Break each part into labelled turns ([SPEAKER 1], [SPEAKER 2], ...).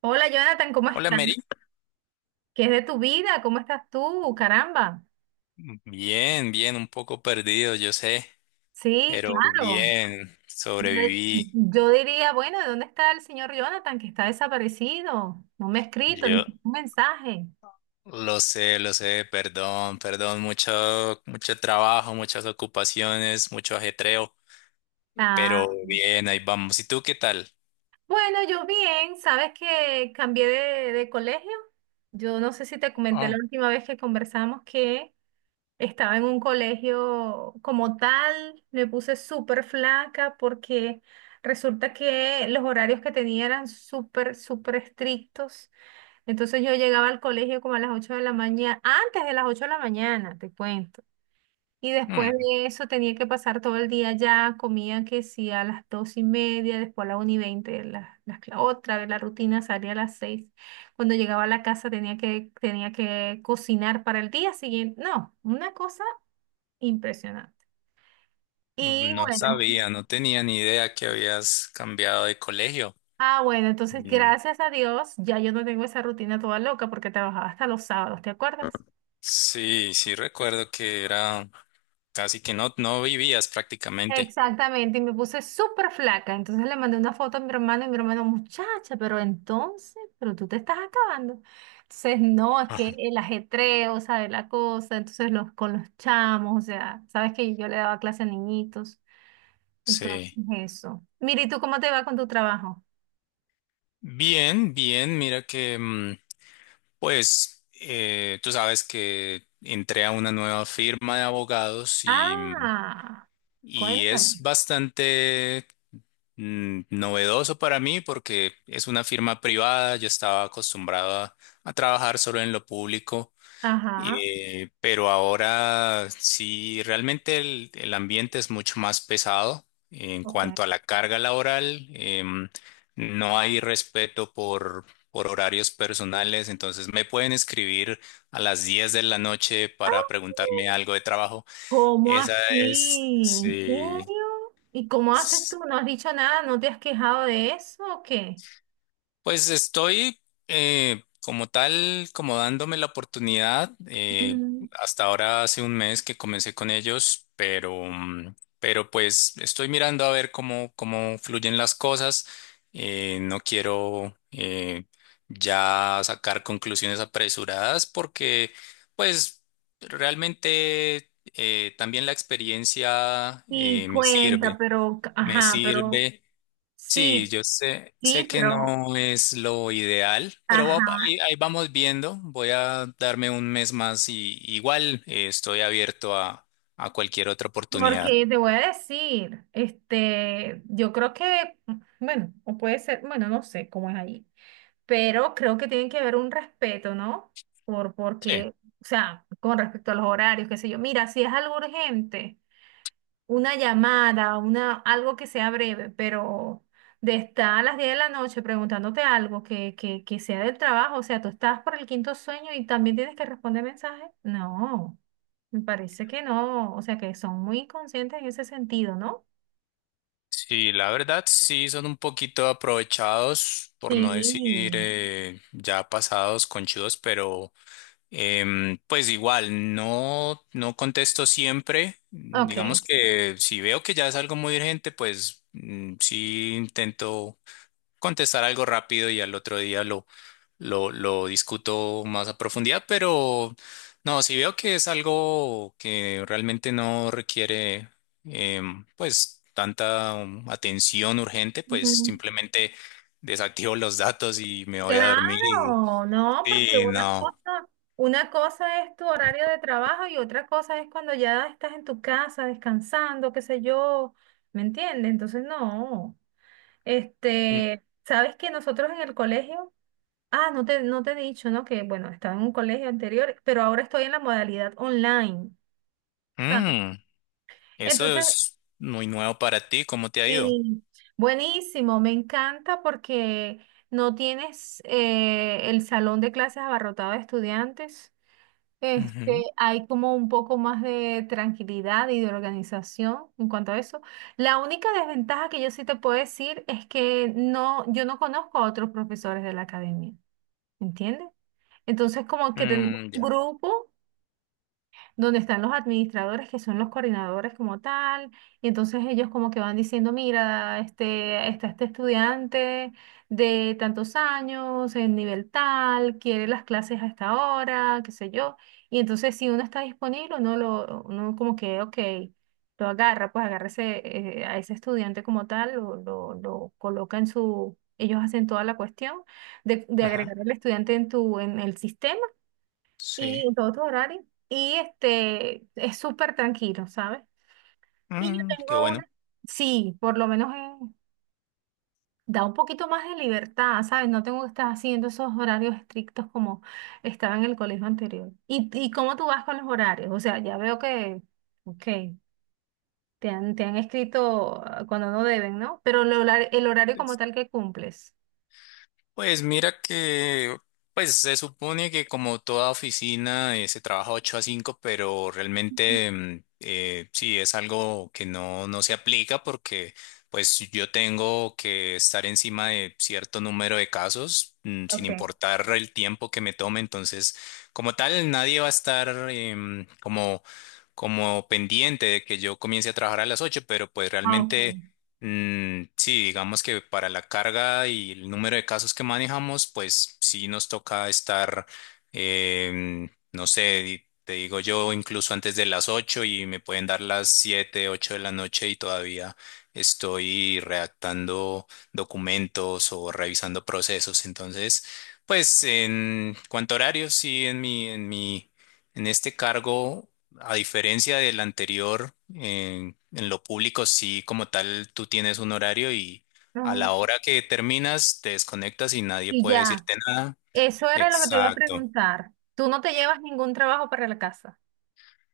[SPEAKER 1] Hola Jonathan, ¿cómo
[SPEAKER 2] Hola,
[SPEAKER 1] estás?
[SPEAKER 2] Mary.
[SPEAKER 1] ¿Qué es de tu vida? ¿Cómo estás tú? Caramba.
[SPEAKER 2] Bien, bien, un poco perdido, yo sé,
[SPEAKER 1] Sí,
[SPEAKER 2] pero
[SPEAKER 1] claro.
[SPEAKER 2] bien,
[SPEAKER 1] Yo,
[SPEAKER 2] sobreviví.
[SPEAKER 1] yo diría, bueno, ¿de dónde está el señor Jonathan que está desaparecido? No me ha escrito ni
[SPEAKER 2] Yo
[SPEAKER 1] siquiera un mensaje.
[SPEAKER 2] lo sé, perdón, perdón, mucho, mucho trabajo, muchas ocupaciones, mucho ajetreo, pero
[SPEAKER 1] Ah,
[SPEAKER 2] bien, ahí vamos. ¿Y tú qué tal?
[SPEAKER 1] bueno, yo bien, ¿sabes que cambié de colegio? Yo no sé si te comenté la
[SPEAKER 2] Oh,
[SPEAKER 1] última vez que conversamos que. Estaba en un colegio como tal, me puse súper flaca porque resulta que los horarios que tenía eran súper, súper estrictos. Entonces yo llegaba al colegio como a las 8 de la mañana, antes de las 8 de la mañana, te cuento. Y después
[SPEAKER 2] hmm,
[SPEAKER 1] de eso tenía que pasar todo el día ya, comía que sí a las 2 y media, después a la 1 y veinte, otra vez la rutina salía a las 6. Cuando llegaba a la casa tenía que cocinar para el día siguiente. No, una cosa impresionante. Y
[SPEAKER 2] no
[SPEAKER 1] bueno,
[SPEAKER 2] sabía, no tenía ni idea que habías cambiado de colegio.
[SPEAKER 1] bueno, entonces
[SPEAKER 2] Mm,
[SPEAKER 1] gracias a Dios, ya yo no tengo esa rutina toda loca porque trabajaba hasta los sábados, ¿te acuerdas?
[SPEAKER 2] sí, sí recuerdo que era casi que no, no vivías prácticamente.
[SPEAKER 1] Exactamente, y me puse súper flaca. Entonces le mandé una foto a mi hermano y mi hermano, muchacha, pero entonces, pero tú te estás acabando. Entonces, no, es que
[SPEAKER 2] Ajá.
[SPEAKER 1] el ajetreo, ¿sabes? La cosa, entonces los con los chamos, o sea, sabes que yo le daba clase a niñitos. Entonces,
[SPEAKER 2] Sí.
[SPEAKER 1] eso. Mira, ¿y tú cómo te va con tu trabajo?
[SPEAKER 2] Bien, bien, mira que pues tú sabes que entré a una nueva firma de abogados y, mm,
[SPEAKER 1] Ah,
[SPEAKER 2] y
[SPEAKER 1] cuéntame.
[SPEAKER 2] es bastante, novedoso para mí porque es una firma privada, yo estaba acostumbrado a trabajar solo en lo público,
[SPEAKER 1] Ajá.
[SPEAKER 2] pero ahora sí, realmente el ambiente es mucho más pesado en
[SPEAKER 1] Ok. ¡Ah!
[SPEAKER 2] cuanto a la carga laboral. No hay respeto por horarios personales, entonces me pueden escribir a las 10 de la noche para preguntarme algo de trabajo.
[SPEAKER 1] ¿Cómo
[SPEAKER 2] Esa es,
[SPEAKER 1] así? ¿En
[SPEAKER 2] sí.
[SPEAKER 1] serio? ¿Y cómo haces tú? ¿No has dicho nada? ¿No te has quejado de eso o qué?
[SPEAKER 2] Pues estoy, como tal, como dándome la oportunidad. eh,
[SPEAKER 1] Mm,
[SPEAKER 2] hasta ahora hace un mes que comencé con ellos, pero pues estoy mirando a ver cómo fluyen las cosas. No quiero, ya sacar conclusiones apresuradas, porque pues realmente, también la experiencia,
[SPEAKER 1] sí,
[SPEAKER 2] me
[SPEAKER 1] cuenta,
[SPEAKER 2] sirve,
[SPEAKER 1] pero,
[SPEAKER 2] me
[SPEAKER 1] ajá, pero
[SPEAKER 2] sirve. Sí,
[SPEAKER 1] sí,
[SPEAKER 2] yo sé
[SPEAKER 1] sí,
[SPEAKER 2] que
[SPEAKER 1] pero,
[SPEAKER 2] no es lo ideal, pero
[SPEAKER 1] ajá,
[SPEAKER 2] ahí, vamos viendo. Voy a darme un mes más, y igual, estoy abierto a cualquier otra oportunidad.
[SPEAKER 1] porque te voy a decir, este, yo creo que, bueno, o puede ser, bueno, no sé cómo es ahí, pero creo que tiene que haber un respeto, ¿no? Por,
[SPEAKER 2] Sí,
[SPEAKER 1] porque, o sea, con respecto a los horarios, qué sé yo, mira, si es algo urgente. Una llamada, una, algo que sea breve, pero de estar a las 10 de la noche preguntándote algo que sea del trabajo, o sea, tú estás por el quinto sueño y también tienes que responder mensajes. No, me parece que no, o sea, que son muy inconscientes en ese sentido, ¿no?
[SPEAKER 2] sí, la verdad sí son un poquito aprovechados, por no decir,
[SPEAKER 1] Sí,
[SPEAKER 2] ya pasados, conchudos, pero pues igual no, no contesto siempre. Digamos
[SPEAKER 1] ok.
[SPEAKER 2] que si veo que ya es algo muy urgente, pues sí intento contestar algo rápido y al otro día lo discuto más a profundidad, pero no, si veo que es algo que realmente no requiere, pues tanta, atención urgente, pues simplemente desactivo los datos y me voy a dormir, y,
[SPEAKER 1] Claro, no, porque
[SPEAKER 2] y
[SPEAKER 1] una
[SPEAKER 2] no.
[SPEAKER 1] cosa, una cosa es tu horario de trabajo y otra cosa es cuando ya estás en tu casa descansando, qué sé yo, ¿me entiendes? Entonces, no.
[SPEAKER 2] Mm,
[SPEAKER 1] Este, sabes que nosotros en el colegio, ah, no te he dicho, ¿no? Que bueno, estaba en un colegio anterior, pero ahora estoy en la modalidad online, ¿sabes?
[SPEAKER 2] mm, eso
[SPEAKER 1] Entonces,
[SPEAKER 2] es muy nuevo para ti, ¿cómo te ha ido?
[SPEAKER 1] y buenísimo, me encanta porque no tienes el salón de clases abarrotado de estudiantes. Este,
[SPEAKER 2] Ujú.
[SPEAKER 1] hay como un poco más de tranquilidad y de organización en cuanto a eso. La única desventaja que yo sí te puedo decir es que no, yo no conozco a otros profesores de la academia, ¿entiendes? Entonces, como que tenemos
[SPEAKER 2] Mm,
[SPEAKER 1] un
[SPEAKER 2] ya.
[SPEAKER 1] grupo donde están los administradores que son los coordinadores como tal, y entonces ellos como que van diciendo, mira, este, está este estudiante de tantos años, en nivel tal, quiere las clases a esta hora, qué sé yo, y entonces si uno está disponible, uno lo, uno como que, ok, lo agarra, pues agarra ese, a ese estudiante como tal, lo coloca en su, ellos hacen toda la cuestión de
[SPEAKER 2] Ajá.
[SPEAKER 1] agregar al estudiante en tu, en el sistema
[SPEAKER 2] Sí.
[SPEAKER 1] y en todos tus horarios. Y este, es súper tranquilo, ¿sabes? Y yo
[SPEAKER 2] Qué
[SPEAKER 1] tengo
[SPEAKER 2] bueno.
[SPEAKER 1] una, sí, por lo menos da un poquito más de libertad, ¿sabes? No tengo que estar haciendo esos horarios estrictos como estaba en el colegio anterior. ¿Y cómo tú vas con los horarios? O sea, ya veo que, ok, te han escrito cuando no deben, ¿no? Pero el horario como tal que cumples.
[SPEAKER 2] Pues mira que se supone que como toda oficina, se trabaja 8 a 5, pero realmente, sí es algo que no, no se aplica porque pues yo tengo que estar encima de cierto número de casos, sin
[SPEAKER 1] Ok.
[SPEAKER 2] importar el tiempo que me tome. Entonces, como tal, nadie va a estar, como pendiente de que yo comience a trabajar a las 8, pero pues
[SPEAKER 1] Ah, ok.
[SPEAKER 2] realmente. Mm, sí, digamos que para la carga y el número de casos que manejamos, pues sí nos toca estar, no sé, te digo yo, incluso antes de las 8 y me pueden dar las 7, 8 de la noche, y todavía estoy redactando documentos o revisando procesos. Entonces, pues en cuanto a horarios, sí, en este cargo. A diferencia del anterior, en lo público sí, como tal, tú tienes un horario y a
[SPEAKER 1] Ajá.
[SPEAKER 2] la hora que terminas te desconectas y nadie
[SPEAKER 1] Y
[SPEAKER 2] puede
[SPEAKER 1] ya.
[SPEAKER 2] decirte nada.
[SPEAKER 1] Eso era lo que te iba a
[SPEAKER 2] Exacto.
[SPEAKER 1] preguntar. Tú no te llevas ningún trabajo para la casa,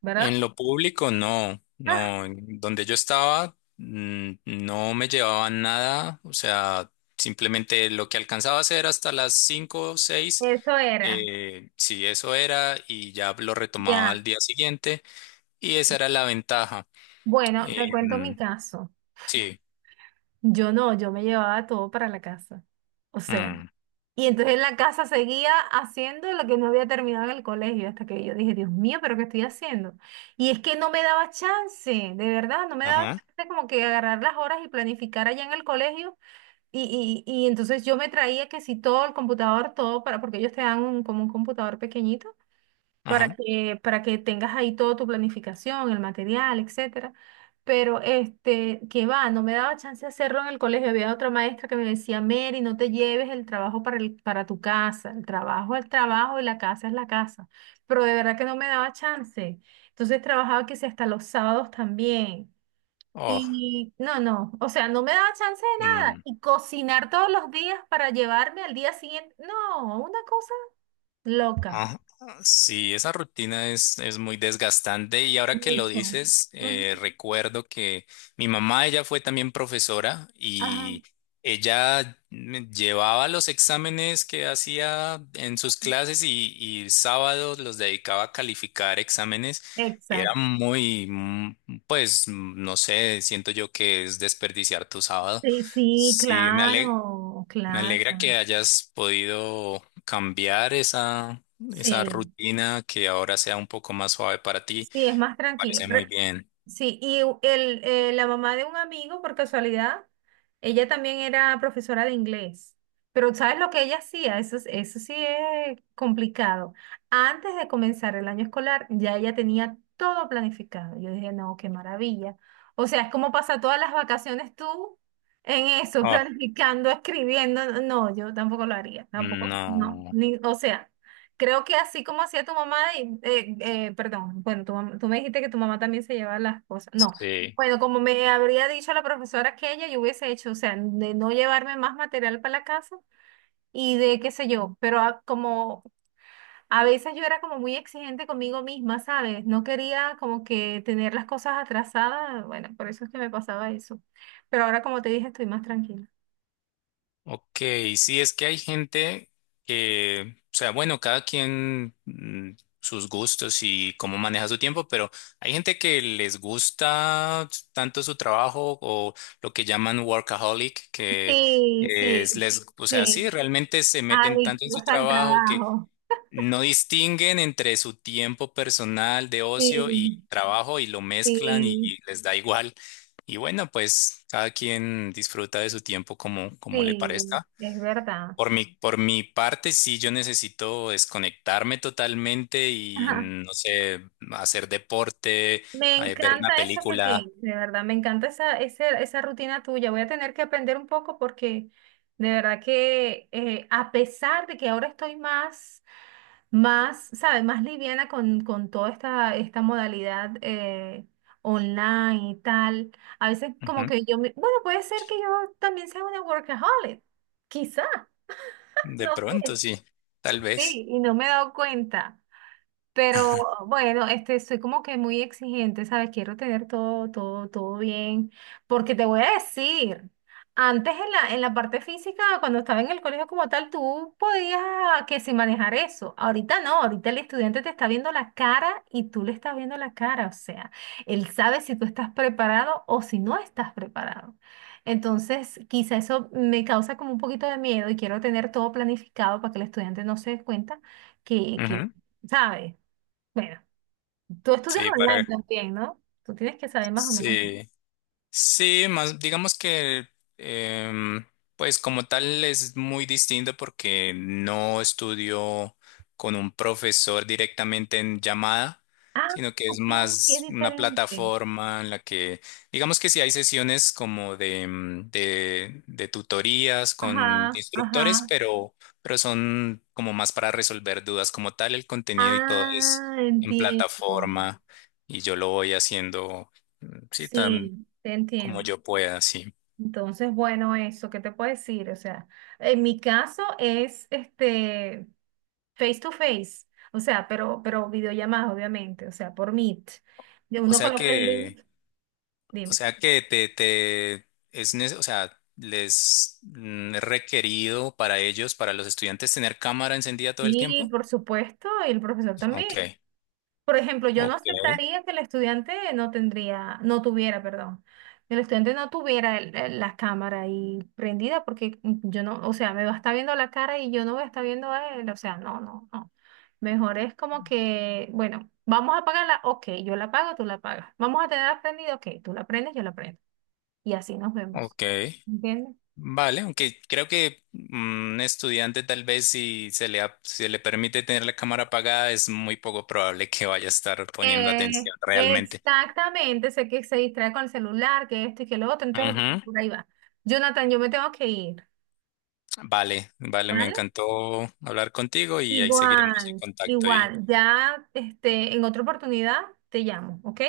[SPEAKER 1] ¿verdad?
[SPEAKER 2] En lo público no,
[SPEAKER 1] Ah,
[SPEAKER 2] no. En donde yo estaba, no me llevaban nada, o sea, simplemente lo que alcanzaba a hacer hasta las 5 o 6,
[SPEAKER 1] eso era.
[SPEAKER 2] sí, eso era y ya lo retomaba
[SPEAKER 1] Ya.
[SPEAKER 2] al día siguiente, y esa era la ventaja.
[SPEAKER 1] Bueno, te cuento mi
[SPEAKER 2] Em,
[SPEAKER 1] caso.
[SPEAKER 2] sí.
[SPEAKER 1] Yo no, yo me llevaba todo para la casa. O sea,
[SPEAKER 2] Mm.
[SPEAKER 1] y entonces en la casa seguía haciendo lo que no había terminado en el colegio hasta que yo dije, Dios mío, pero ¿qué estoy haciendo? Y es que no me daba chance, de verdad, no me daba
[SPEAKER 2] Ajá,
[SPEAKER 1] chance como que agarrar las horas y planificar allá en el colegio. Y entonces yo me traía que si todo el computador, todo para, porque ellos te dan como un computador pequeñito
[SPEAKER 2] ajá.
[SPEAKER 1] para que tengas ahí toda tu planificación, el material, etcétera. Pero este, que va, no me daba chance de hacerlo en el colegio. Había otra maestra que me decía, Mary, no te lleves el trabajo para el, para tu casa. El trabajo es el trabajo y la casa es la casa. Pero de verdad que no me daba chance. Entonces trabajaba que si hasta los sábados también.
[SPEAKER 2] Oh,
[SPEAKER 1] Y no, no, o sea, no me daba chance de nada.
[SPEAKER 2] mm,
[SPEAKER 1] Y cocinar todos los días para llevarme al día siguiente, no, una cosa loca.
[SPEAKER 2] ah, sí, esa rutina es muy desgastante, y ahora que lo
[SPEAKER 1] Mucho.
[SPEAKER 2] dices,
[SPEAKER 1] Ujú.
[SPEAKER 2] recuerdo que mi mamá, ella fue también profesora
[SPEAKER 1] Ajá,
[SPEAKER 2] y ella me llevaba los exámenes que hacía en sus clases, y sábados los dedicaba a calificar exámenes, y era
[SPEAKER 1] exacto.
[SPEAKER 2] muy, pues, no sé, siento yo que es desperdiciar tu sábado.
[SPEAKER 1] Sí, sí,
[SPEAKER 2] Sí, me alegro.
[SPEAKER 1] claro,
[SPEAKER 2] Me
[SPEAKER 1] claro.
[SPEAKER 2] alegra que hayas podido cambiar esa
[SPEAKER 1] Sí,
[SPEAKER 2] rutina, que ahora sea un poco más suave para ti.
[SPEAKER 1] sí, es más tranquilo.
[SPEAKER 2] Parece muy bien.
[SPEAKER 1] Sí, y la mamá de un amigo, por casualidad, ella también era profesora de inglés. Pero ¿sabes lo que ella hacía? Eso, eso sí es complicado. Antes de comenzar el año escolar, ya ella tenía todo planificado. Yo dije, no, qué maravilla. O sea, es como pasar todas las vacaciones tú en eso,
[SPEAKER 2] Ah,
[SPEAKER 1] planificando, escribiendo. No, yo tampoco lo haría, tampoco, no.
[SPEAKER 2] no.
[SPEAKER 1] Ni, o sea. Creo que así como hacía tu mamá, perdón, bueno, tú me dijiste que tu mamá también se llevaba las cosas. No,
[SPEAKER 2] Sí.
[SPEAKER 1] bueno, como me habría dicho la profesora que ella, yo hubiese hecho, o sea, de no llevarme más material para la casa y de qué sé yo, pero como a veces yo era como muy exigente conmigo misma, ¿sabes? No quería como que tener las cosas atrasadas, bueno, por eso es que me pasaba eso. Pero ahora, como te dije, estoy más tranquila.
[SPEAKER 2] Ok, sí, es que hay gente que, o sea, bueno, cada quien, sus gustos y cómo maneja su tiempo, pero hay gente que les gusta tanto su trabajo o lo que llaman workaholic, que
[SPEAKER 1] Sí, sí,
[SPEAKER 2] es, les, o sea, sí,
[SPEAKER 1] sí.
[SPEAKER 2] realmente se meten tanto en su
[SPEAKER 1] Adictos al
[SPEAKER 2] trabajo que
[SPEAKER 1] trabajo.
[SPEAKER 2] no distinguen entre su tiempo personal de ocio y
[SPEAKER 1] Sí,
[SPEAKER 2] trabajo, y lo mezclan, y,
[SPEAKER 1] sí.
[SPEAKER 2] y les da igual. Y bueno, pues cada quien disfruta de su tiempo, como le
[SPEAKER 1] Sí,
[SPEAKER 2] parezca.
[SPEAKER 1] es verdad.
[SPEAKER 2] Por mi parte, sí, yo necesito desconectarme totalmente y,
[SPEAKER 1] Ajá.
[SPEAKER 2] no sé, hacer deporte,
[SPEAKER 1] Me
[SPEAKER 2] ver una
[SPEAKER 1] encanta eso que
[SPEAKER 2] película.
[SPEAKER 1] tienes, de verdad, me encanta esa rutina tuya. Voy a tener que aprender un poco porque de verdad que a pesar de que ahora estoy más, ¿sabes? Más liviana con toda esta modalidad online y tal, a veces como
[SPEAKER 2] Ujú.
[SPEAKER 1] que yo, me, bueno, puede ser que yo también sea una workaholic, quizá,
[SPEAKER 2] De
[SPEAKER 1] no
[SPEAKER 2] pronto,
[SPEAKER 1] sé,
[SPEAKER 2] sí, tal vez.
[SPEAKER 1] sí, y no me he dado cuenta. Pero bueno, este, soy como que muy exigente, ¿sabes? Quiero tener todo, todo, todo bien. Porque te voy a decir, antes en la parte física, cuando estaba en el colegio como tal, tú podías que si manejar eso. Ahorita no, ahorita el estudiante te está viendo la cara y tú le estás viendo la cara. O sea, él sabe si tú estás preparado o si no estás preparado. Entonces, quizá eso me causa como un poquito de miedo y quiero tener todo planificado para que el estudiante no se dé cuenta que
[SPEAKER 2] Ujú.
[SPEAKER 1] ¿sabes? Bueno, tú estudias
[SPEAKER 2] Sí.
[SPEAKER 1] online también, ¿no? Tú tienes que saber más o menos.
[SPEAKER 2] Sí. Sí, más digamos que, em, pues como tal es muy distinto porque no estudio con un profesor directamente en llamada,
[SPEAKER 1] Ah,
[SPEAKER 2] sino que es
[SPEAKER 1] ok, es
[SPEAKER 2] más una
[SPEAKER 1] diferente.
[SPEAKER 2] plataforma en la que digamos que sí hay sesiones como de tutorías con
[SPEAKER 1] Ajá,
[SPEAKER 2] instructores,
[SPEAKER 1] ajá.
[SPEAKER 2] pero son como más para resolver dudas como tal. El contenido y todo es
[SPEAKER 1] Ah,
[SPEAKER 2] en
[SPEAKER 1] entiendo.
[SPEAKER 2] plataforma, y yo lo voy haciendo. Mm, sí,
[SPEAKER 1] Sí, te
[SPEAKER 2] como
[SPEAKER 1] entiendo.
[SPEAKER 2] yo pueda, sí.
[SPEAKER 1] Entonces, bueno, eso, ¿qué te puedo decir? O sea, en mi caso es este face to face, o sea, pero videollamadas, obviamente, o sea, por Meet. Y
[SPEAKER 2] O
[SPEAKER 1] uno
[SPEAKER 2] sea
[SPEAKER 1] coloca el
[SPEAKER 2] que,
[SPEAKER 1] link,
[SPEAKER 2] o
[SPEAKER 1] dime.
[SPEAKER 2] sea que te es, o sea, les es requerido para ellos, para los estudiantes, tener cámara encendida todo el
[SPEAKER 1] Y
[SPEAKER 2] tiempo.
[SPEAKER 1] por supuesto, y el profesor también.
[SPEAKER 2] Ok,
[SPEAKER 1] Por ejemplo, yo no
[SPEAKER 2] ok,
[SPEAKER 1] aceptaría que el estudiante no tendría, no tuviera, perdón, que el estudiante no tuviera la cámara ahí prendida porque yo no, o sea, me va a estar viendo la cara y yo no voy a estar viendo a él, o sea, no, no, no. Mejor es como que, bueno, vamos a apagarla, ok, yo la apago, tú la apagas. Vamos a tenerla prendida, ok, tú la prendes, yo la prendo. Y así nos vemos.
[SPEAKER 2] ok.
[SPEAKER 1] ¿Entiendes?
[SPEAKER 2] Vale, aunque creo que, un estudiante, tal vez si se le permite tener la cámara apagada, es muy poco probable que vaya a estar poniendo
[SPEAKER 1] Eh,
[SPEAKER 2] atención realmente.
[SPEAKER 1] exactamente, sé que se distrae con el celular, que esto y que lo otro, entonces
[SPEAKER 2] Ujú.
[SPEAKER 1] por ahí va. Jonathan, yo me tengo que ir.
[SPEAKER 2] Vale, vale, me
[SPEAKER 1] ¿Vale?
[SPEAKER 2] encantó hablar contigo y ahí seguiremos en
[SPEAKER 1] Igual,
[SPEAKER 2] contacto.
[SPEAKER 1] igual. Ya, este, en otra oportunidad te llamo, ¿ok?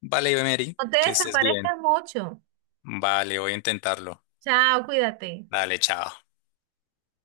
[SPEAKER 2] Vale, Mary,
[SPEAKER 1] No te
[SPEAKER 2] que estés bien.
[SPEAKER 1] desaparezcas mucho.
[SPEAKER 2] Vale, voy a intentarlo.
[SPEAKER 1] Chao, cuídate.
[SPEAKER 2] Dale, chao.